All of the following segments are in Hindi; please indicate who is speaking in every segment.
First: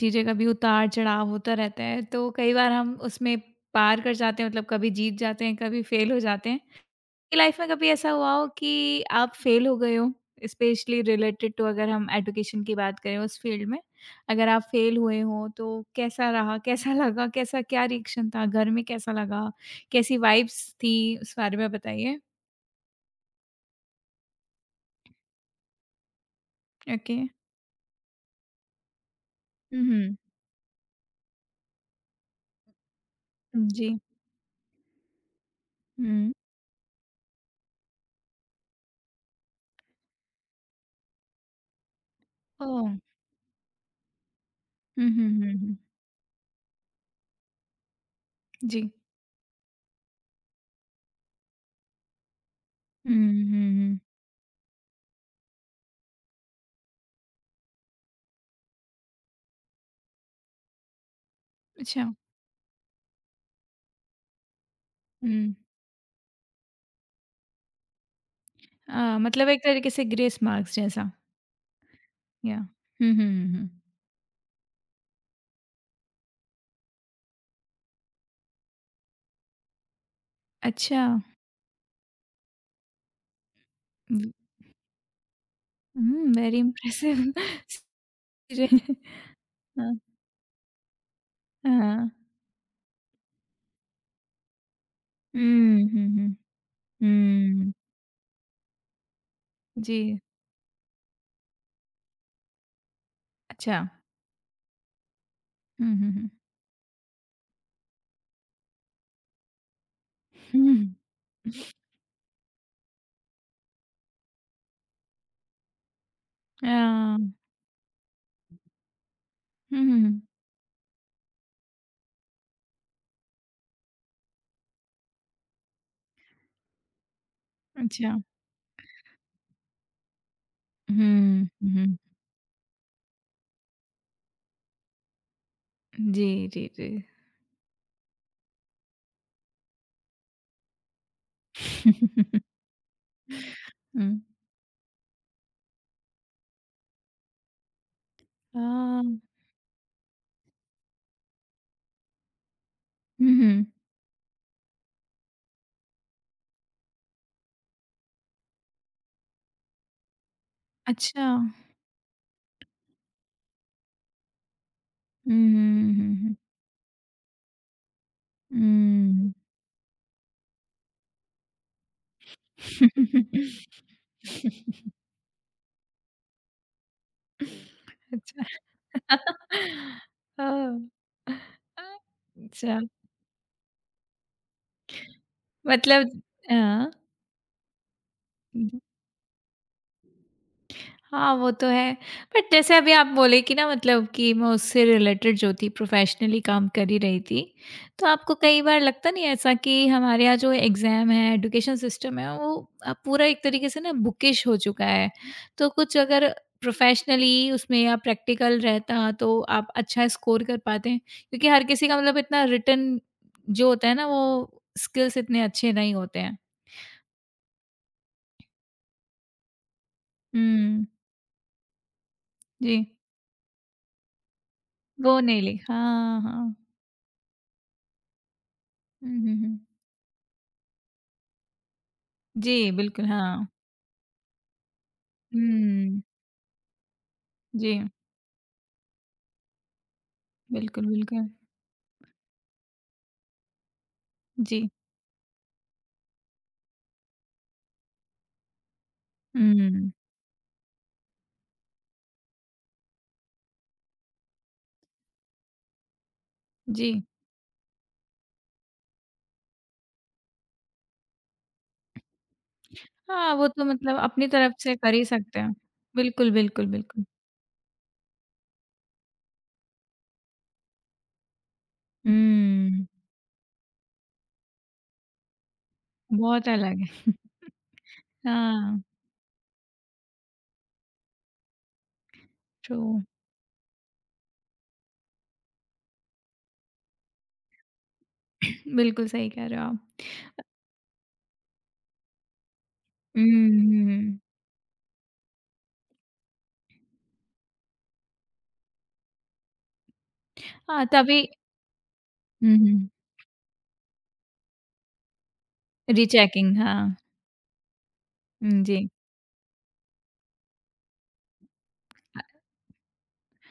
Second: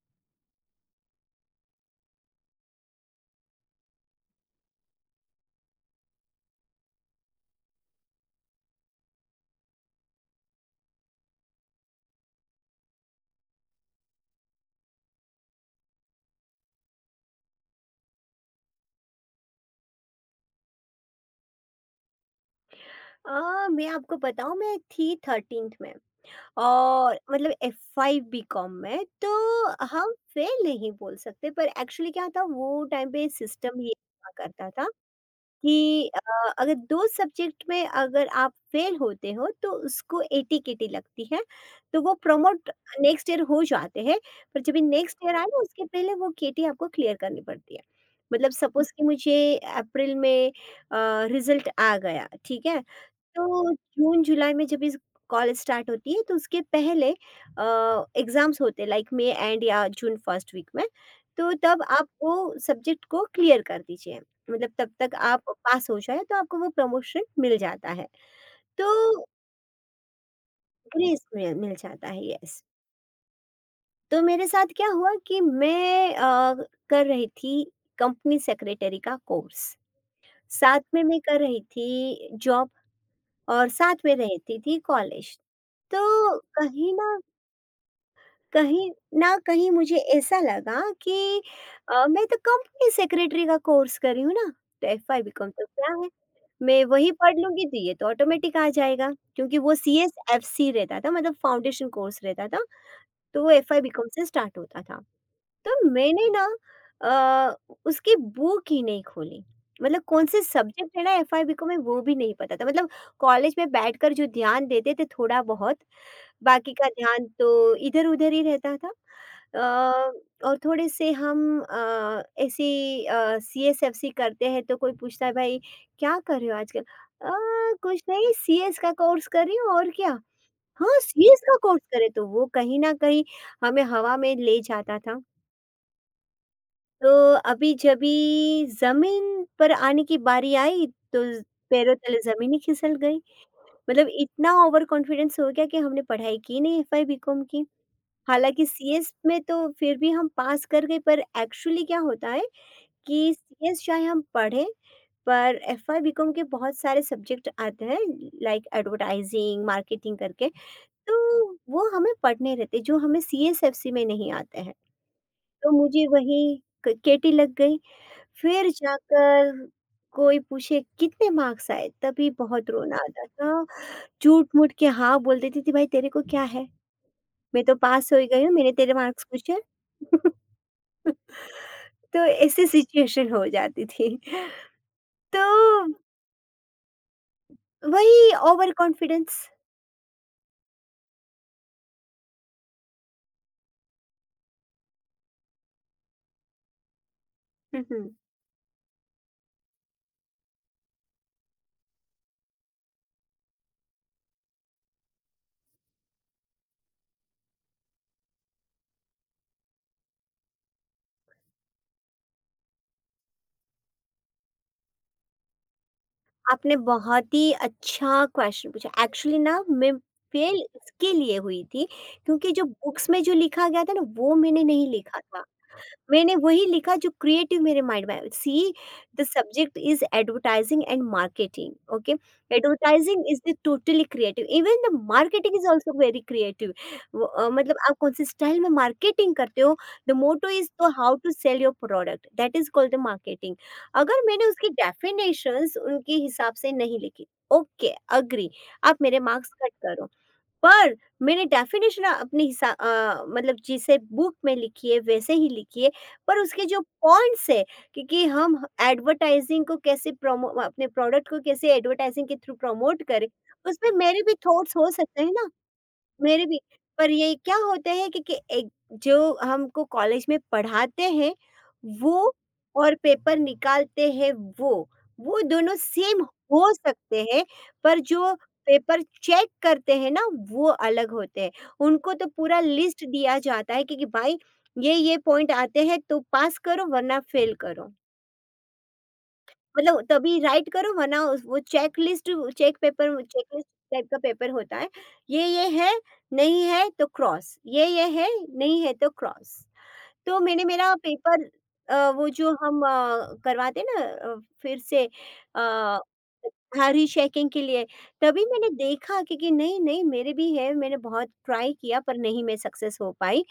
Speaker 1: चीज़ें का भी उतार-चढ़ाव होता रहता है, तो कई बार हम उसमें पार कर जाते हैं, मतलब कभी जीत जाते हैं, कभी फेल हो जाते हैं। आपकी लाइफ में कभी ऐसा हुआ हो कि आप फेल हो गए हो? स्पेशली रिलेटेड टू, अगर हम एजुकेशन की बात करें उस फील्ड में, अगर आप फेल हुए हो तो कैसा रहा? कैसा लगा? कैसा, क्या रिएक्शन था? घर में कैसा लगा? कैसी वाइब्स थी? उस बारे में बताइए।
Speaker 2: मैं आपको बताऊँ मैं थी 13th में
Speaker 1: ओके।
Speaker 2: और मतलब एफ5 बीकॉम में तो
Speaker 1: हुँ,
Speaker 2: हम
Speaker 1: हुँ।
Speaker 2: फेल नहीं बोल सकते पर एक्चुअली क्या था वो टाइम पे सिस्टम ये
Speaker 1: जी।
Speaker 2: हुआ करता था कि
Speaker 1: हुँ।
Speaker 2: अगर 2 सब्जेक्ट में अगर आप फेल होते हो तो उसको एटी-केटी लगती है। तो वो प्रमोट
Speaker 1: ओह!
Speaker 2: नेक्स्ट ईयर हो जाते हैं पर जब भी
Speaker 1: हुँ,
Speaker 2: नेक्स्ट
Speaker 1: हुँ,
Speaker 2: ईयर आए
Speaker 1: हुँ,
Speaker 2: ना
Speaker 1: हुँ।
Speaker 2: उसके पहले वो केटी आपको क्लियर करनी पड़ती है। मतलब
Speaker 1: जी।
Speaker 2: सपोज़ कि मुझे अप्रैल में रिज़ल्ट आ गया, ठीक है?
Speaker 1: हुँ, हुँ,
Speaker 2: तो
Speaker 1: हुँ।
Speaker 2: जून जुलाई में जब इस कॉलेज स्टार्ट होती है तो उसके पहले एग्ज़ाम्स होते हैं लाइक मई एंड या जून फर्स्ट वीक में, तो तब
Speaker 1: अच्छा।
Speaker 2: आप वो सब्जेक्ट को क्लियर कर दीजिए। मतलब तब तक आप
Speaker 1: हुँ।
Speaker 2: पास हो जाए तो आपको वो प्रमोशन मिल जाता है। तो
Speaker 1: मतलब एक तरीके से ग्रेस मार्क्स जैसा।
Speaker 2: ग्रेस मिल मिल जाता है,
Speaker 1: या
Speaker 2: यस।
Speaker 1: हुँ, हुँ, हुँ, हुँ।
Speaker 2: तो मेरे साथ क्या हुआ कि मैं कर रही थी कंपनी सेक्रेटरी का कोर्स, साथ
Speaker 1: अच्छा।
Speaker 2: में मैं कर रही थी जॉब और साथ में
Speaker 1: व
Speaker 2: रहती थी कॉलेज।
Speaker 1: हुँ,
Speaker 2: तो
Speaker 1: वेरी
Speaker 2: कहीं न
Speaker 1: इम्प्रेसिव।
Speaker 2: कहीं
Speaker 1: सीरिय
Speaker 2: ना कहीं
Speaker 1: हाँ,
Speaker 2: मुझे ऐसा लगा कि
Speaker 1: हाँ।
Speaker 2: मैं तो कंपनी सेक्रेटरी का कोर्स कर रही हूँ ना, तो एफवाय बीकॉम तो
Speaker 1: हुँ,
Speaker 2: क्या है?
Speaker 1: हुँ, हुँ,
Speaker 2: मैं वही पढ़ लूँगी
Speaker 1: हुँ,
Speaker 2: तो ये तो ऑटोमेटिक आ जाएगा क्योंकि वो
Speaker 1: जी,
Speaker 2: सीएसएफसी रहता था मतलब फाउंडेशन कोर्स रहता था, तो वो
Speaker 1: अच्छा।
Speaker 2: एफवाय बीकॉम से स्टार्ट होता था। तो
Speaker 1: हुँ, हुँ,
Speaker 2: मैंने
Speaker 1: हुँ।
Speaker 2: ना अ, उसकी बुक ही नहीं खोली, मतलब कौन से
Speaker 1: हुँ।
Speaker 2: सब्जेक्ट है ना एफवाय बीकॉम में वो भी नहीं पता था, मतलब कॉलेज में बैठकर जो ध्यान देते थे थोड़ा बहुत बाकी का ध्यान
Speaker 1: अ,
Speaker 2: तो इधर-उधर ही रहता था।
Speaker 1: हुँ, हुँ,
Speaker 2: अ,
Speaker 1: हुँ।
Speaker 2: और थोड़े से हम ऐसी सीएसएफसी करते हैं तो कोई पूछता है भाई क्या कर रहे हो आजकल? अ, कुछ
Speaker 1: अच्छा।
Speaker 2: नहीं सीएस का कोर्स कर रही हूँ और क्या? हाँ, सीएस
Speaker 1: हुँ,
Speaker 2: का कोर्स
Speaker 1: हुँ।
Speaker 2: करे तो वो कहीं न कहीं हमें हवा में ले जाता था।
Speaker 1: जी, जी, जी।
Speaker 2: तो अभी जब भी ज़मीन पर आने की बारी आई तो पैरों तले ज़मीन ही खिसक गई।
Speaker 1: हुँ।
Speaker 2: मतलब इतना ओवर कॉन्फिडेंस हो गया कि हमने पढ़ाई की नहीं एफए बीकॉम की।
Speaker 1: अ,
Speaker 2: हालाँकि सीएस में तो फिर भी हम पास कर गए पर एक्चुअली क्या होता है
Speaker 1: हुँ,
Speaker 2: कि
Speaker 1: हुँ।
Speaker 2: सीएस चाहे हम पढ़ें पर एफवाय बीकॉम के बहुत सारे सब्जेक्ट आते हैं लाइक एडवर्टाइजिंग, मार्केटिंग करके
Speaker 1: अच्छा।
Speaker 2: तो वो हमें पढ़ने रहते हैं जो हमें सीएसएफसी में नहीं आते हैं।
Speaker 1: हुँ,
Speaker 2: तो
Speaker 1: हुँ,
Speaker 2: मुझे
Speaker 1: हुँ, हुँ,
Speaker 2: वही क केटी लग गई फिर
Speaker 1: हुँ, हुँ।
Speaker 2: जाकर कोई पूछे कितने मार्क्स आए? तभी बहुत रोना आता था। झूठ-मूठ के हाँ बोल देती थी भाई तेरे को क्या है? मैं तो पास हो ही गई
Speaker 1: अच्छा।
Speaker 2: हूँ मैंने तेरे मार्क्स पूछे।
Speaker 1: ओह!
Speaker 2: तो ऐसी
Speaker 1: अच्छा,
Speaker 2: सिचुएशन हो जाती थी। तो
Speaker 1: मतलब हाँ।
Speaker 2: वही ओवर कॉन्फिडेंस।
Speaker 1: हाँ, वो तो है। बट जैसे अभी आप बोले कि ना, मतलब कि मैं उससे रिलेटेड जो थी, प्रोफ़ेशनली काम कर ही रही थी।
Speaker 2: हुँ,
Speaker 1: तो
Speaker 2: हुँ।
Speaker 1: आपको कई बार लगता नहीं है ऐसा कि हमारे यहाँ जो एग्ज़ाम है, एजुकेशन सिस्टम है, वो पूरा एक तरीके से ना बुकिश हो चुका है। तो कुछ अगर प्रोफ़ेशनली उसमें या प्रैक्टिकल रहता, तो आप अच्छा स्कोर कर पाते हैं, क्योंकि हर किसी का, मतलब इतना रिटन जो होता है ना, वो स्किल्स इतने अच्छे नहीं होते हैं।
Speaker 2: आपने बहुत ही अच्छा क्वेश्चन पूछा। एक्चुअली ना मैं फेल
Speaker 1: हुँ,
Speaker 2: इसके लिए हुई थी क्योंकि जो
Speaker 1: जी।
Speaker 2: बुक्स में जो लिखा गया था ना वो मैंने नहीं लिखा
Speaker 1: वो
Speaker 2: था।
Speaker 1: नहीं ली, हाँ,
Speaker 2: मैंने
Speaker 1: हाँ।
Speaker 2: वही लिखा जो क्रिएटिव मेरे माइंड में सी
Speaker 1: हुँ,
Speaker 2: द
Speaker 1: हुँ, हुँ।
Speaker 2: Subject is advertising and marketing okay.
Speaker 1: जी, बिल्कुल,
Speaker 2: एडवर्टाइजिंग इज
Speaker 1: हाँ।
Speaker 2: The totally creative, even the marketing is also
Speaker 1: हुँ,
Speaker 2: वेरी क्रिएटिव। मतलब
Speaker 1: जी,
Speaker 2: आप कौन से स्टाइल में मार्केटिंग करते हो, द मोटो इज
Speaker 1: बिल्कुल,
Speaker 2: तो हाउ
Speaker 1: बिल्कुल।
Speaker 2: To sell your product, that is called the marketing. अगर मैंने उसकी
Speaker 1: जी,
Speaker 2: डेफिनेशंस उनके हिसाब से नहीं लिखी, ओके अग्री आप मेरे मार्क्स कट
Speaker 1: हुँ,
Speaker 2: करो, पर मैंने डेफ़िनेशन अपने मतलब जिसे बुक में लिखी है वैसे ही लिखी है, पर उसके जो
Speaker 1: जी।
Speaker 2: पॉइंट्स है क्योंकि हम एडवर्टाइज़िंग को कैसे प्रोमो अपने प्रोडक्ट को कैसे एडवर्टाइज़िंग के थ्रू प्रमोट करें,
Speaker 1: हाँ, वो तो
Speaker 2: उसमें
Speaker 1: मतलब
Speaker 2: मेरे
Speaker 1: अपनी
Speaker 2: भी
Speaker 1: तरफ से
Speaker 2: थॉट्स हो
Speaker 1: कर ही
Speaker 2: सकते हैं
Speaker 1: सकते
Speaker 2: ना।
Speaker 1: हैं। बिल्कुल,
Speaker 2: मेरे भी,
Speaker 1: बिल्कुल, बिल्कुल।
Speaker 2: पर ये क्या होता है कि एक जो हमको कॉलेज में पढ़ाते हैं, वो
Speaker 1: हुँ,
Speaker 2: और पेपर निकालते हैं वो, वो दोनों सेम
Speaker 1: बहुत
Speaker 2: हो
Speaker 1: अलग है।
Speaker 2: सकते हैं, पर जो
Speaker 1: हाँ,
Speaker 2: पेपर चेक करते हैं ना, वो अलग होते हैं। उनको तो पूरा
Speaker 1: ट्रू।
Speaker 2: लिस्ट दिया जाता है कि भाई, ये-ये पॉइंट आते हैं तो पास करो वरना फ़ेल करो।
Speaker 1: बिल्कुल सही कह रहे हो
Speaker 2: मतलब
Speaker 1: आप।
Speaker 2: तभी राइट करो वरना वो चेकलिस्ट चेक पेपर
Speaker 1: हुँ,
Speaker 2: चेकलिस्ट टाइप का
Speaker 1: हुँ।
Speaker 2: पेपर होता है। ये है, नहीं है तो क्रॉस, ये है, नहीं है तो क्रॉस। तो मैंने
Speaker 1: हाँ,
Speaker 2: मेरा
Speaker 1: तभी
Speaker 2: पेपर वो जो
Speaker 1: हुँ,
Speaker 2: हम
Speaker 1: हुँ,
Speaker 2: करवाते हैं ना अ, फिर से अ,
Speaker 1: रीचेकिंग, हाँ।
Speaker 2: हाँ, रीचेकिंग के लिए। तभी
Speaker 1: हुँ,
Speaker 2: मैंने
Speaker 1: जी।
Speaker 2: देखा कि नहीं, नहीं मेरे भी है, मैंने बहुत ट्राई किया पर नहीं मैं सक्सेस हो पाई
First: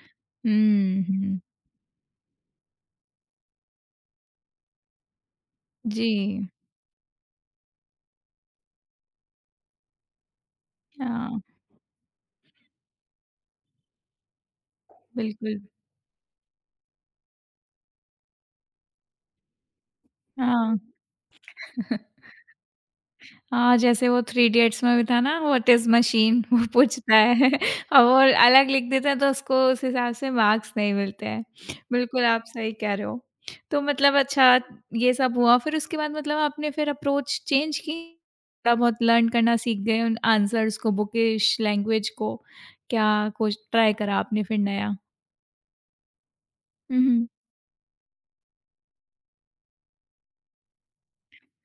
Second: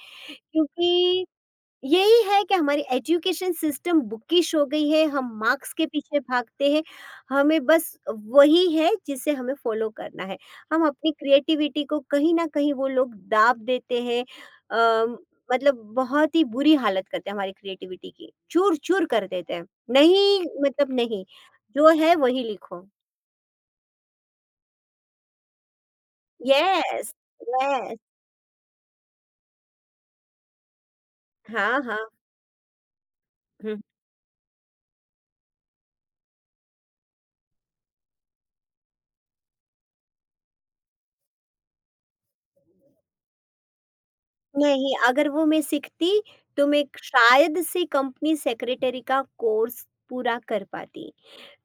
Speaker 1: हुँ,
Speaker 2: क्योंकि
Speaker 1: हुँ।
Speaker 2: यही है कि हमारी एजुकेशन सिस्टम बुकिश हो गई है, हम मार्क्स के
Speaker 1: जी,
Speaker 2: पीछे भागते हैं, हमें बस वही है जिसे हमें फ़ॉलो करना है। हम अपनी
Speaker 1: हाँ,
Speaker 2: क्रिएटिविटी को कहीं न कहीं वो लोग दाब देते हैं। अ,
Speaker 1: बिल्कुल,
Speaker 2: मतलब बहुत ही बुरी हालत करते हैं हमारी क्रिएटिविटी की, चूर-चूर कर देते हैं। नहीं
Speaker 1: हाँ।
Speaker 2: मतलब नहीं, जो है वही लिखो।
Speaker 1: हाँ, जैसे वो थ्री इडियट्स में भी था ना, व्हाट इज़ मशीन, वो
Speaker 2: यस,
Speaker 1: पूछता है,
Speaker 2: यस।
Speaker 1: और वो अलग लिख देता है, तो उसको उस हिसाब से मार्क्स नहीं मिलते हैं।
Speaker 2: हाँ, हाँ।
Speaker 1: बिल्कुल आप सही कह रहे हो।
Speaker 2: हुँ,
Speaker 1: तो मतलब अच्छा, ये सब हुआ, फिर उसके बाद मतलब आपने फिर अप्रोच चेंज की? थोड़ा बहुत लर्न करना सीख गए उन आंसर्स को, बुकिश लैंग्वेज को? क्या कुछ ट्राई करा आपने फिर
Speaker 2: नहीं,
Speaker 1: नया?
Speaker 2: अगर वो मैं सीखती, तो मैं
Speaker 1: हुँ, हुँ।
Speaker 2: शायद से कंपनी सेक्रेटरी का कोर्स पूरा कर पाती।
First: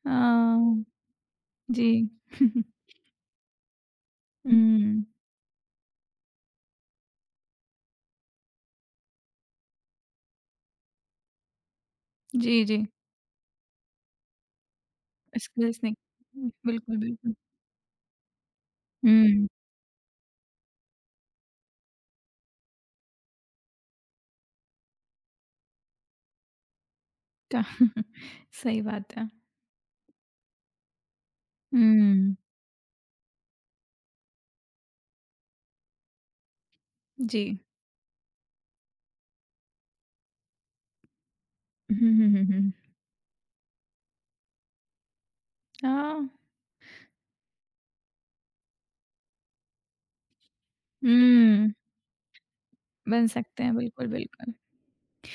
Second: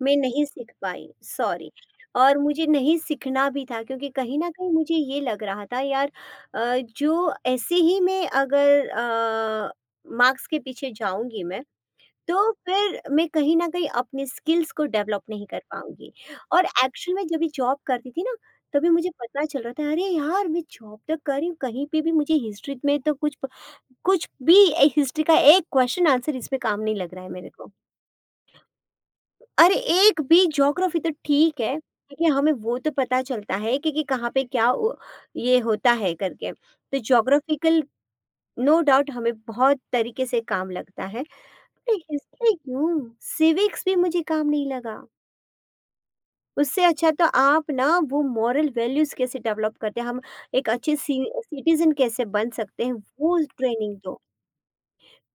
Speaker 2: मैं नहीं सीख
Speaker 1: हाँ,
Speaker 2: पाई, सॉरी।
Speaker 1: जी।
Speaker 2: और मुझे नहीं सीखना भी था क्योंकि कहीं न कहीं मुझे
Speaker 1: हुँ,
Speaker 2: ये लग रहा था यार, जो ऐसे ही मैं अगर मार्क्स के पीछे जाऊँगी मैं, तो
Speaker 1: जी, जी।
Speaker 2: फिर मैं कहीं न कहीं अपने स्किल्स को डेवलप नहीं कर
Speaker 1: स्किल्स
Speaker 2: पाऊँगी।
Speaker 1: नहीं,
Speaker 2: और
Speaker 1: बिल्कुल,
Speaker 2: एक्चुअल में
Speaker 1: बिल्कुल।
Speaker 2: जब ये जॉब करती थी ना, तभी मुझे पता
Speaker 1: हुँ।
Speaker 2: चल रहा था, अरे यार! मैं जॉब तो कर रही हूँ, कहीं पे भी मुझे हिस्ट्री में तो कुछ भी ए हिस्ट्री का एक क्वेश्चन आंसर इसमें काम नहीं लग रहा है मेरे
Speaker 1: का
Speaker 2: को।
Speaker 1: सही बात है।
Speaker 2: अरे एक भी ज्योग्राफी तो ठीक है, क्योंकि
Speaker 1: हुँ,
Speaker 2: हमें वो तो पता चलता है कि कहाँ पे क्या ओ ये होता है करके। तो
Speaker 1: जी।
Speaker 2: ज्योग्राफिकल नो डाउट हमें बहुत तरीके से काम लगता है। अरे!
Speaker 1: हुँ, हुँ, हुँ,
Speaker 2: हिस्ट्री
Speaker 1: हुँ।
Speaker 2: क्यों? सिविक्स भी मुझे काम नहीं लगा।
Speaker 1: हाँ,
Speaker 2: उससे अच्छा तो आप ना वो मॉरल वैल्यूज़ कैसे डेवलप करते हैं, हम एक अच्छे सि
Speaker 1: हुँ,
Speaker 2: सिटीज़न कैसे बन सकते हैं,
Speaker 1: बन
Speaker 2: वो
Speaker 1: सकते हैं,
Speaker 2: ट्रेनिंग
Speaker 1: बिल्कुल,
Speaker 2: दो।
Speaker 1: बिल्कुल।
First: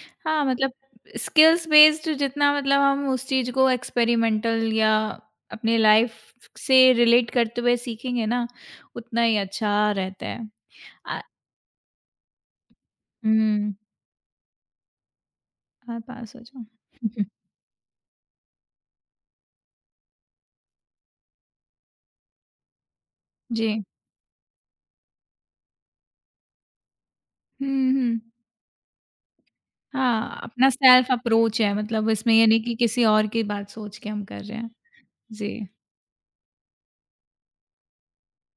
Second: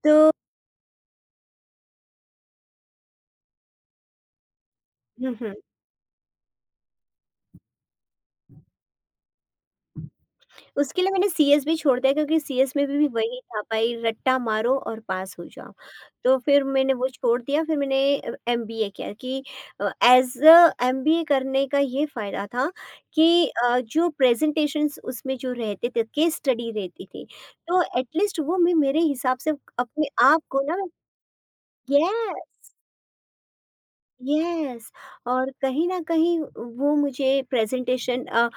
Speaker 2: तो
Speaker 1: हाँ, मतलब स्किल्स बेस्ड जितना, मतलब हम उस चीज़ को एक्सपेरिमेंटल या
Speaker 2: हुँ, हुँ।
Speaker 1: अपने लाइफ़ से रिलेट करते हुए सीखेंगे ना, उतना ही अच्छा रहता है।
Speaker 2: उसके लिए
Speaker 1: अ,
Speaker 2: मैंने सीएस भी छोड़ दिया क्योंकि सीएस में भी वही था
Speaker 1: हुँ,
Speaker 2: भाई रट्टा मारो और पास हो जाओ।
Speaker 1: हर पास
Speaker 2: तो
Speaker 1: हो
Speaker 2: फिर
Speaker 1: जाओ।
Speaker 2: मैंने वो छोड़ दिया फिर मैंने एमबीए किया कि एज़ अ एमबीए करने का ये फ़ायदा था कि
Speaker 1: जी।
Speaker 2: जो प्रेज़ेंटेशंस उसमें जो रहते थे केस स्टडी रहती थी, तो
Speaker 1: हुँ, हुँ।
Speaker 2: एटलीस्ट वो मैं मेरे हिसाब से अपने
Speaker 1: हाँ,
Speaker 2: आप को
Speaker 1: अपना
Speaker 2: ना
Speaker 1: सेल्फ अप्रोच है, मतलब इसमें ये नहीं
Speaker 2: येस,
Speaker 1: कि किसी और की बात सोच के हम कर रहे हैं।
Speaker 2: येस और
Speaker 1: जी।
Speaker 2: कहीं न कहीं वो मुझे प्रेज़ेंटेशन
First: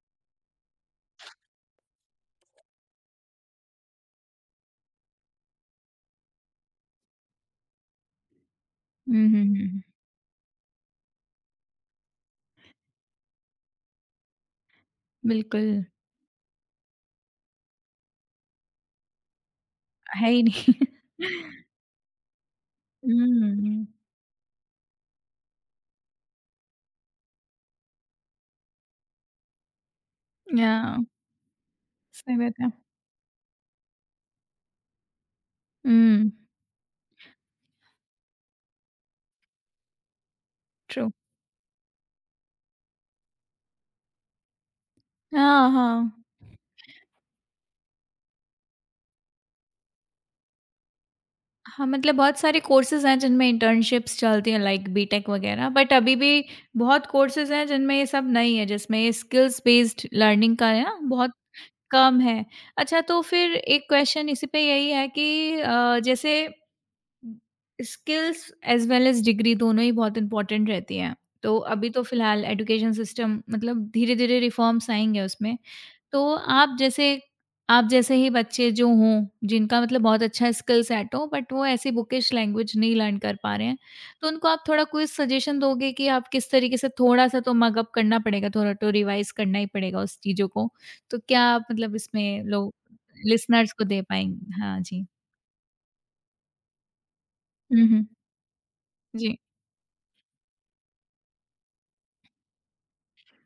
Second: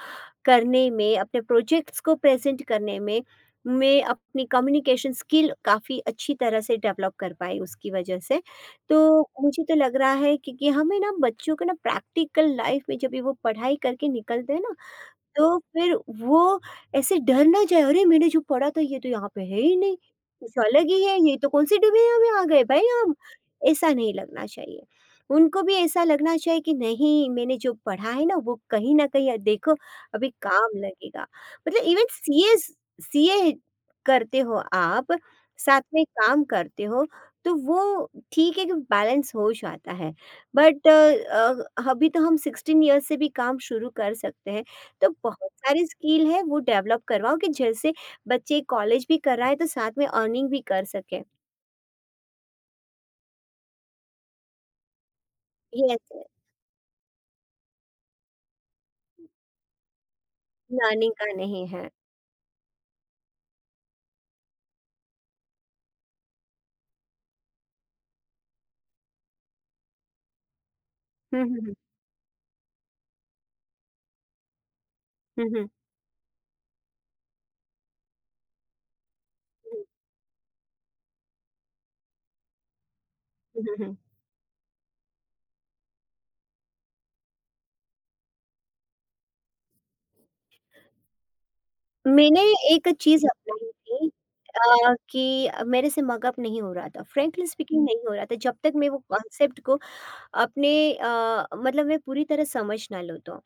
Speaker 2: करने में, अपने प्रोजेक्ट्स को प्रेज़ेंट करने में, मैं अपनी कम्युनिकेशन स्किल काफ़ी अच्छी तरह से डेवलप कर पाई उसकी वजह से।
Speaker 1: हुँ,
Speaker 2: तो
Speaker 1: हुँ, हुँ,
Speaker 2: मुझे तो
Speaker 1: हुँ।
Speaker 2: लग रहा है कि हमें ना बच्चों को ना प्रैक्टिकल लाइफ़ में जब भी वो पढ़ाई करके निकलते हैं ना तो
Speaker 1: बिल्कुल,
Speaker 2: फिर वो ऐसे डर ना जाए, "अरे! मैंने जो पढ़ा था ये तो यहाँ पे है ही नहीं,
Speaker 1: है ही
Speaker 2: कुछ
Speaker 1: नहीं।
Speaker 2: अलग ही है, ये तो कौन सी दुनिया में आ गए भई हम।"
Speaker 1: हुँ,
Speaker 2: ऐसा नहीं लगना चाहिए। उनको भी ऐसा लगना चाहिए कि नहीं मैंने जो पढ़ा है ना वो कहीं न कहीं देखो अभी
Speaker 1: या
Speaker 2: काम लगेगा। मतलब इवन
Speaker 1: सही बात
Speaker 2: सीएस
Speaker 1: है।
Speaker 2: सीए करते हो आप, साथ में
Speaker 1: हुँ,
Speaker 2: काम करते हो, तो वो ठीक है कि बैलेंस हो जाता है। But
Speaker 1: true.
Speaker 2: अभी तो हम 16 ईयर्स से भी काम शुरू कर सकते हैं। तो बहुत
Speaker 1: हाँ,
Speaker 2: सारे
Speaker 1: हाँ।
Speaker 2: स्किल है वो डेवलप करवाओ कि जैसे बच्चे कॉलेज भी कर रहा है तो साथ में अर्निंग भी कर सके।
Speaker 1: हाँ, मतलब बहुत सारे कोर्सेज़ हैं जिनमें इंटर्नशिप्स चलती हैं, लाइक बीटेक वगैरह, बट
Speaker 2: यस,
Speaker 1: अभी भी बहुत कोर्सेज़ हैं जिनमें ये सब नहीं है, जिसमें ये स्किल्स बेस्ड लर्निंग का है ना,
Speaker 2: लर्निंग का
Speaker 1: बहुत
Speaker 2: नहीं है।
Speaker 1: कम है। अच्छा, तो फिर एक क्वेश्चन इसी पे, यही है कि जैसे skills as well as degree दोनों ही बहुत इम्पोर्टेंट रहती हैं।
Speaker 2: हुँ, हुँ,
Speaker 1: तो
Speaker 2: हुँ।
Speaker 1: अभी तो फ़िलहाल एजुकेशन सिस्टम मतलब धीरे-धीरे रिफ़ॉर्म्स आएँगे
Speaker 2: हुँ,
Speaker 1: उसमें।
Speaker 2: हुँ,
Speaker 1: तो आप जैसे ही बच्चे जो हों, जिनका
Speaker 2: हुँ,
Speaker 1: मतलब बहुत अच्छा स्किल सेट हो, बट वो ऐसी बुकिश लैंग्वेज नहीं लर्न कर पा
Speaker 2: हुँ,
Speaker 1: रहे
Speaker 2: हुँ,
Speaker 1: हैं,
Speaker 2: हुँ।
Speaker 1: तो उनको आप थोड़ा कोई सजेशन दोगे कि आप किस तरीके से थोड़ा-सा तो मग अप करना पड़ेगा, थोड़ा तो रिवाइज़ करना ही पड़ेगा उस चीज़ों को। तो क्या आप मतलब
Speaker 2: मैंने
Speaker 1: इसमें लोग
Speaker 2: एक चीज़ अपनाई
Speaker 1: लिसनर्स को दे
Speaker 2: थी,
Speaker 1: पाएँगे? हाँ जी।
Speaker 2: कि मेरे से मग अप नहीं हो रहा था, फ्रैंकली स्पीकिंग
Speaker 1: हुँ,
Speaker 2: नहीं
Speaker 1: हुँ।
Speaker 2: हो रहा था। जब तक मैं वो
Speaker 1: जी।
Speaker 2: कॉन्सेप्ट को अपने मतलब मैं पूरी तरह समझ ना लूँ तो।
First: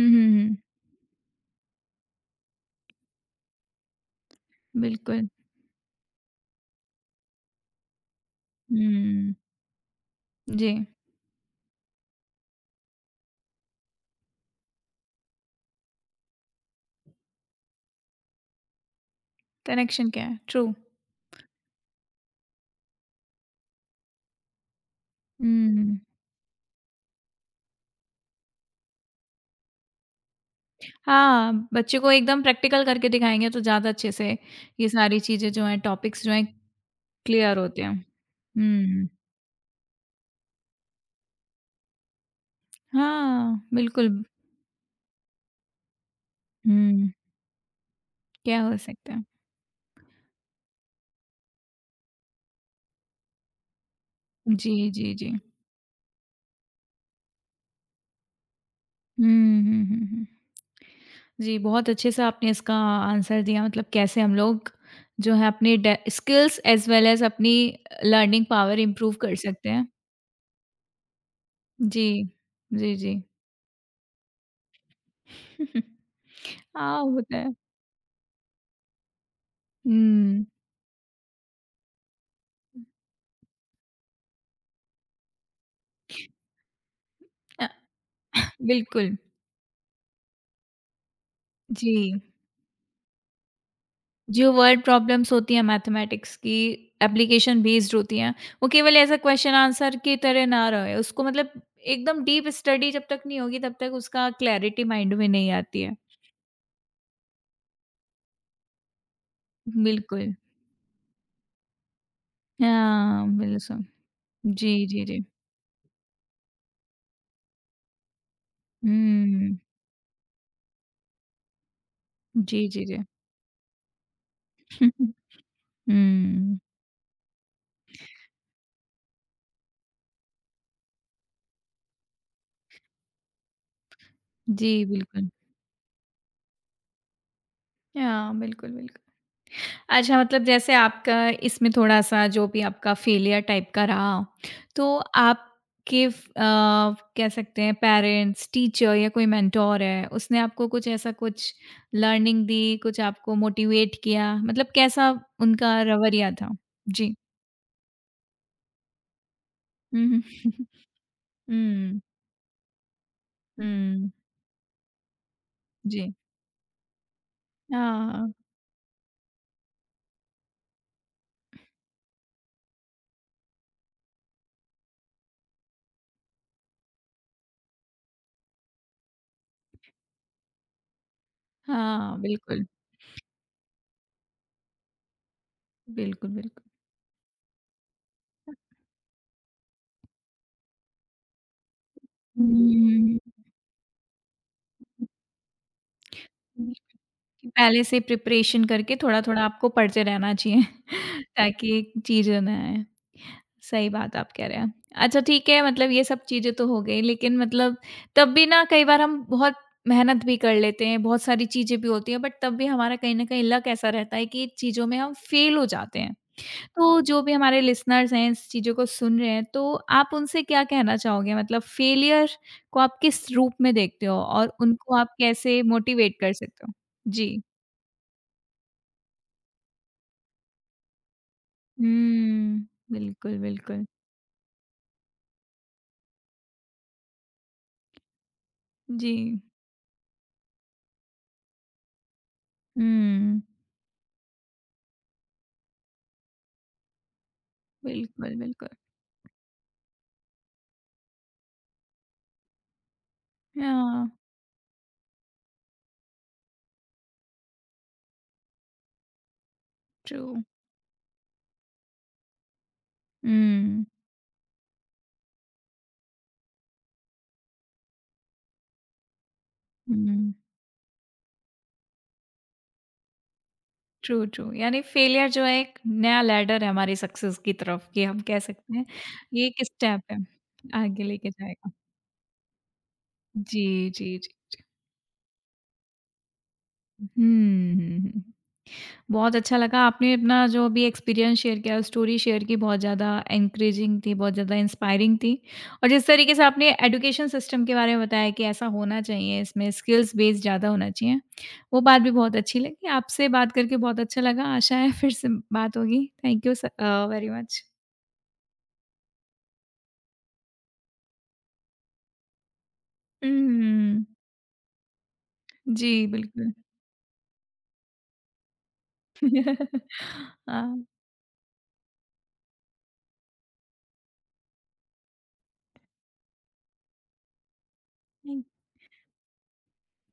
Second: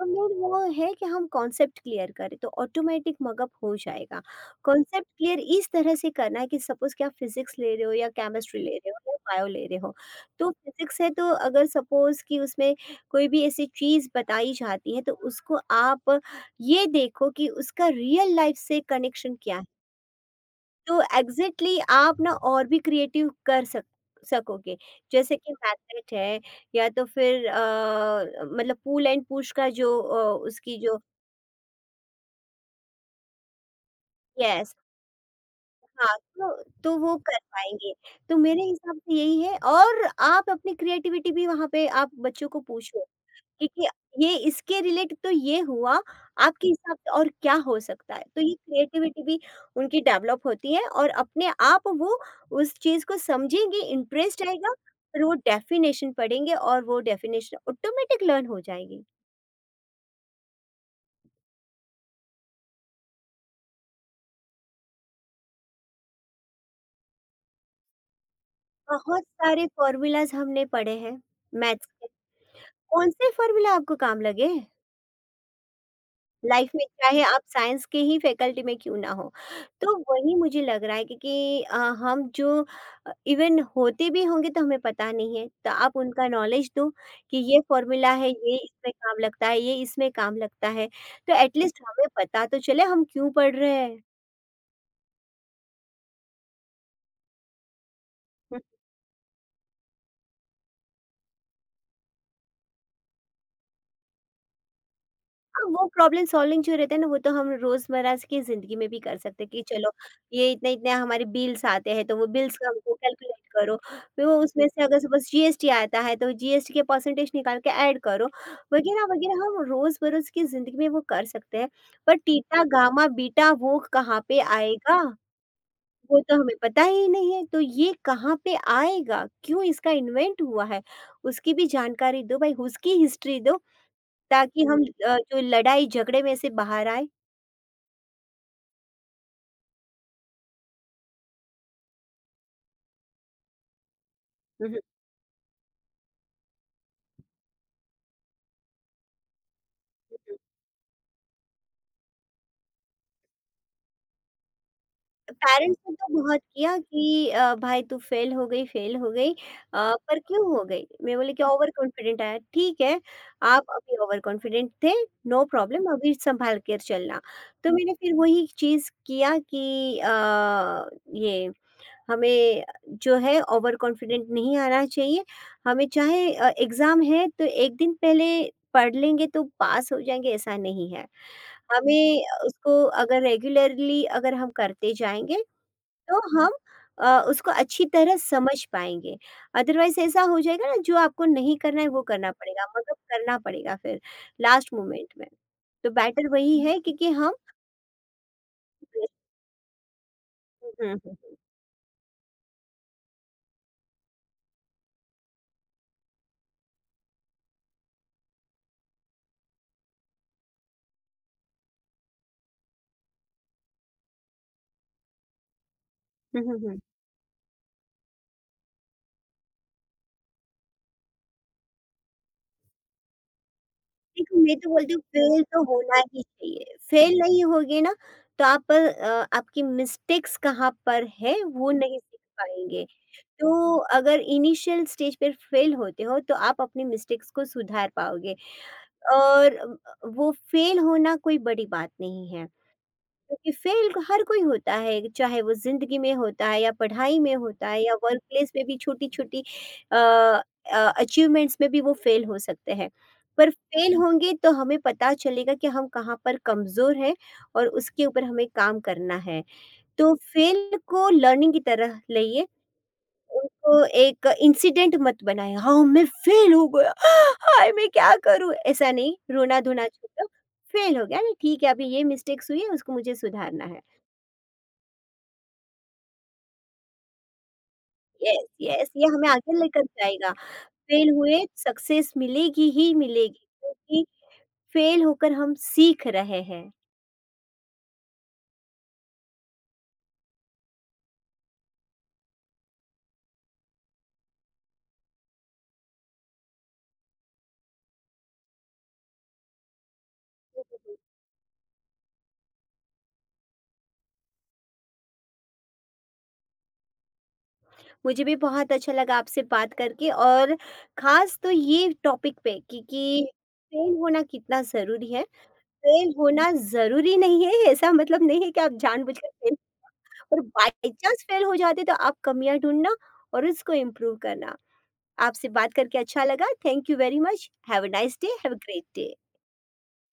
Speaker 2: तो
Speaker 1: हुँ,
Speaker 2: मेन
Speaker 1: हुँ।
Speaker 2: वो है कि हम कॉन्सेप्ट क्लियर करें तो ऑटोमेटिक मगअप हो जाएगा। कॉन्सेप्ट
Speaker 1: बिल्कुल।
Speaker 2: क्लियर इस तरह से करना है कि सपोज़ कि आप फ़िज़िक्स ले रहे हो या केमिस्ट्री ले रहे हो या
Speaker 1: हुँ,
Speaker 2: बायो ले रहे हो। तो
Speaker 1: जी,
Speaker 2: फ़िज़िक्स है तो अगर सपोज़ कि उसमें कोई भी ऐसी चीज़ बताई जाती है तो उसको आप ये देखो कि उसका रियल लाइफ़ से कनेक्शन क्या।
Speaker 1: कनेक्शन क्या है? ट्रू।
Speaker 2: तो एग्जैक्टली exactly आप ना और भी क्रिएटिव कर सक सकोगे जैसे कि
Speaker 1: हुँ,
Speaker 2: मैथड है या तो फिर मतलब पुल एंड पुश का जो उसकी जो
Speaker 1: हाँ, बच्चे को एकदम प्रैक्टिकल करके दिखाएँगे तो ज़्यादा अच्छे से
Speaker 2: यस
Speaker 1: ये सारी चीज़ें जो हैं,
Speaker 2: हाँ
Speaker 1: टॉपिक्स जो हैं,
Speaker 2: तो वो कर
Speaker 1: क्लियर होते
Speaker 2: पाएंगे
Speaker 1: हैं।
Speaker 2: तो मेरे हिसाब
Speaker 1: हुँ,
Speaker 2: से यही है और आप अपनी क्रिएटिविटी भी वहाँ पे आप बच्चों को पूछो
Speaker 1: हाँ,
Speaker 2: क्योंकि
Speaker 1: बिल्कुल।
Speaker 2: ये इसके रिलेट तो ये हुआ, आपके हिसाब से
Speaker 1: हुँ,
Speaker 2: और क्या हो सकता है? तो ये
Speaker 1: क्या हो सकता
Speaker 2: क्रिएटिविटी
Speaker 1: है?
Speaker 2: भी उनकी डेवलप होती है और अपने आप वो उस चीज़ को समझेंगे, इंटरेस्ट आएगा,
Speaker 1: जी, जी,
Speaker 2: फिर
Speaker 1: जी।
Speaker 2: वो डेफिनेशन पढ़ेंगे और वो डेफिनेशन ऑटोमेटिक लर्न हो जाएगी।
Speaker 1: हुँ, हुँ, हुँ, हुँ। जी, बहुत अच्छे से आपने इसका आंसर दिया, मतलब कैसे हम लोग जो है अपने day skills as well as अपनी लर्निंग पावर इम्प्रूव
Speaker 2: बहुत
Speaker 1: कर
Speaker 2: सारे
Speaker 1: सकते हैं।
Speaker 2: फ़ॉर्मूलाज़ हमने पढ़े हैं मैथ्स के,
Speaker 1: जी, जी,
Speaker 2: कौन
Speaker 1: जी।
Speaker 2: से फ़ॉर्मूला आपको काम लगे? लाइफ में
Speaker 1: हाँ,
Speaker 2: चाहे
Speaker 1: होता
Speaker 2: आप
Speaker 1: है।
Speaker 2: साइंस के ही फैकल्टी में क्यों ना हो। तो वही
Speaker 1: हुँ।
Speaker 2: मुझे लग रहा है क्योंकि हम जो इवन होते भी होंगे तो हमें पता नहीं है। तो आप उनका नॉलेज दो कि ये
Speaker 1: अ,
Speaker 2: फ़ॉर्मूला है, ये इसमें
Speaker 1: बिल्कुल।
Speaker 2: काम लगता है, ये इसमें काम लगता है। तो एट लीस्ट
Speaker 1: जी,
Speaker 2: हमें पता तो चले हम क्यों पढ़ रहे हैं।
Speaker 1: जो वर्ड प्रॉब्लम्स होती हैं मैथमेटिक्स की, एप्लीकेशन बेस्ड होती हैं, वो केवल ऐसा क्वेश्चन आंसर की तरह ना रहे। उसको मतलब एकदम डीप स्टडी जब तक नहीं होगी, तब तक उसका क्लैरिटी माइंड में नहीं
Speaker 2: हाँ,
Speaker 1: आती
Speaker 2: वो
Speaker 1: है।
Speaker 2: प्रॉब्लम सॉल्विंग जो रहता है ना, वो तो हम रोज़मर्रा की ज़िंदगी में भी कर सकते हैं कि चलो,
Speaker 1: बिल्कुल।
Speaker 2: ये इतने-इतने हमारे बिल्स आते हैं, तो वो बिल्स का हमको
Speaker 1: हाँ,
Speaker 2: कैलकुलेट करो।
Speaker 1: बिल्कुल।
Speaker 2: फिर वो उसमें
Speaker 1: जी,
Speaker 2: से अगर
Speaker 1: जी, जी।
Speaker 2: सपोज़ जीएसटी आता है, तो जीएसटी के परसेंटेज निकाल के ऐड करो, वगैरह-वगैरह
Speaker 1: हुँ।
Speaker 2: हम रोज़-बरोज़ की ज़िंदगी में वो कर सकते हैं। पर टीटा,
Speaker 1: जी, जी, जी।
Speaker 2: गामा, बीटा वो कहाँ पे आएगा, वो तो हमें
Speaker 1: हुँ।
Speaker 2: पता ही नहीं है। तो ये कहाँ पे आएगा, क्यों इसका इन्वेंट हुआ है, उसकी भी जानकारी दो भाई, उसकी हिस्ट्री दो। ताकि
Speaker 1: जी,
Speaker 2: हम
Speaker 1: बिल्कुल।
Speaker 2: जो लड़ाई झगड़े में से बाहर आए।
Speaker 1: हाँ, बिल्कुल, बिल्कुल। अच्छा, मतलब जैसे आपका इसमें थोड़ा-सा जो भी आपका फेलियर टाइप का रहा,
Speaker 2: हुँ, हुँ,
Speaker 1: तो आपके कह सकते हैं पेरेंट्स, टीचर या कोई मेंटर है,
Speaker 2: हुँ।
Speaker 1: उसने आपको कुछ ऐसा कुछ लर्निंग दी, कुछ आपको मोटिवेट किया? मतलब कैसा
Speaker 2: पेरेंट्स
Speaker 1: उनका
Speaker 2: ने तो
Speaker 1: रवैया
Speaker 2: बहुत
Speaker 1: था?
Speaker 2: किया
Speaker 1: जी।
Speaker 2: कि भाई तू फेल हो गई,
Speaker 1: हुँ,
Speaker 2: पर
Speaker 1: हुँ।
Speaker 2: क्यों हो गई? मैं बोली कि ओवर
Speaker 1: हुँ,
Speaker 2: कॉन्फिडेंट आया। ठीक है, आप अभी
Speaker 1: हुँ।
Speaker 2: ओवर कॉन्फिडेंट थे, नो प्रॉब्लम अभी
Speaker 1: जी।
Speaker 2: सँभाल कर चलना। तो मैंने
Speaker 1: हाँ,
Speaker 2: फिर
Speaker 1: हाँ।
Speaker 2: वही चीज़ किया कि ये हमें जो है ओवर कॉन्फिडेंट नहीं आना चाहिए। हमें चाहे एग्ज़ाम है तो 1 दिन पहले पढ़ लेंगे तो पास हो जाएँगे ऐसा नहीं है।
Speaker 1: हाँ,
Speaker 2: हमें
Speaker 1: बिल्कुल।
Speaker 2: उसको अगर रेगुलरली अगर हम करते जाएँगे तो
Speaker 1: बिल्कुल,
Speaker 2: हम
Speaker 1: बिल्कुल।
Speaker 2: उसको अच्छी तरह समझ पाएँगे। अदरवाइज़ ऐसा हो जाएगा ना जो आपको नहीं करना है वो करना पड़ेगा मगर
Speaker 1: हुँ।
Speaker 2: करना पड़ेगा फिर लास्ट मोमेंट में। तो बेटर वही है कि हम
Speaker 1: कि पहले से प्रिपरेशन करके थोड़ा-थोड़ा आपको पढ़ते रहना चाहिए,
Speaker 2: हुँ, हुँ, हुँ।
Speaker 1: ताकि चीज़ें ना आए। सही बात आप कह रहे हैं। अच्छा ठीक है, मतलब ये सब चीज़ें तो हो गई, लेकिन मतलब तब भी ना कई बार हम बहुत मेहनत भी कर लेते हैं, बहुत सारी चीज़ें भी होती हैं, बट तब भी हमारा कहीं न कहीं लक ऐसा रहता है कि चीज़ों में हम फ़ेल हो जाते हैं।
Speaker 2: हुँ, हुँ, हुँ।
Speaker 1: तो जो भी हमारे लिसनर्स हैं, इस चीज़ों को सुन रहे हैं, तो आप उनसे क्या कहना चाहोगे? मतलब फ़ेलियर को आप किस रूप में देखते हो,
Speaker 2: देखो
Speaker 1: और
Speaker 2: मैं तो बोलती
Speaker 1: उनको
Speaker 2: हूँ
Speaker 1: आप
Speaker 2: फेल
Speaker 1: कैसे
Speaker 2: तो होना
Speaker 1: मोटिवेट
Speaker 2: ही
Speaker 1: कर सकते हो?
Speaker 2: चाहिए। फेल
Speaker 1: जी।
Speaker 2: नहीं होगे ना तो आप आपकी मिस्टेक्स कहाँ पर है वो नहीं सीख
Speaker 1: हुँ,
Speaker 2: पाएँगे।
Speaker 1: बिल्कुल,
Speaker 2: तो
Speaker 1: बिल्कुल।
Speaker 2: अगर इनिशियल स्टेज पर फेल होते हो तो आप अपने मिस्टेक्स को सुधार पाओगे
Speaker 1: जी,
Speaker 2: और वो फेल होना कोई बड़ी बात नहीं है
Speaker 1: हुँ,
Speaker 2: क्योंकि फेल हर कोई होता है चाहे वो जिंदगी में होता है या पढ़ाई में होता है या वर्क
Speaker 1: बिल्कुल,
Speaker 2: प्लेस में
Speaker 1: बिल्कुल।
Speaker 2: भी छोटी छोटी अचीवमेंट्स में भी वो फेल हो सकते हैं पर फेल
Speaker 1: हाँ,
Speaker 2: होंगे तो हमें पता चलेगा कि हम कहाँ पर कमज़ोर हैं और उसके ऊपर हमें काम करना है तो
Speaker 1: ट्रू।
Speaker 2: फेल को लर्निंग की तरह लइए उनको
Speaker 1: हुँ,
Speaker 2: एक इंसिडेंट मत बनाएँ, हाँ, मैं फ़ेल हो गया, हाय! मैं क्या करूँ? ऐसा नहीं, रोना-धोना छोड़ो,
Speaker 1: हुँ,
Speaker 2: फ़ेल हो गया ना, ठीक है, अभी ये मिस्टेक्स हुई है, उसको मुझे सुधारना है।
Speaker 1: True, true. यानी फेलियर जो है एक नया लैडर है हमारी सक्सेस की तरफ, ये हम कह
Speaker 2: येस,
Speaker 1: सकते हैं।
Speaker 2: येस, ये हमें
Speaker 1: ये
Speaker 2: आगे
Speaker 1: एक
Speaker 2: लेकर
Speaker 1: स्टेप है,
Speaker 2: जाएगा।
Speaker 1: आगे
Speaker 2: फ़ेल
Speaker 1: लेके
Speaker 2: हुए,
Speaker 1: जाएगा।
Speaker 2: सक्सेस मिलेगी ही मिलेगी,
Speaker 1: जी,
Speaker 2: क्योंकि
Speaker 1: जी, जी।
Speaker 2: फ़ेल होकर हम सीख रहे हैं।
Speaker 1: हुँ, हुँ, हुँ। बहुत अच्छा लगा आपने अपना जो भी एक्सपीरियंस शेयर किया, स्टोरी शेयर की, बहुत ज़्यादा एनकरेजिंग थी, बहुत ज़्यादा इंस्पायरिंग थी। और जिस तरीके से आपने एजुकेशन सिस्टम के बारे में बताया कि ऐसा होना चाहिए, इसमें स्किल्स बेस्ड ज़्यादा होना चाहिए, वो बात भी बहुत अच्छी लगी। आपसे बात करके बहुत अच्छा लगा, आशा है फिर से बात होगी। Thank you very much.
Speaker 2: मुझे भी बहुत अच्छा लगा आपसे बात करके और ख़ास तो ये टॉपिक पे कि फ़ेल
Speaker 1: हम्म,
Speaker 2: होना कितना ज़रूरी है
Speaker 1: जी
Speaker 2: फेल होना
Speaker 1: बिल्कुल।
Speaker 2: ज़रूरी नहीं है, ऐसा मतलब नहीं है कि आप जानबूझकर फेल और
Speaker 1: हाँ,
Speaker 2: बाई चांस फेल हो जाते तो आप कमियाँ ढूँढना और उसको इम्प्रूव करना। आपसे बात करके अच्छा लगा, thank you very much, have a nice day,
Speaker 1: thank.
Speaker 2: Have a great day.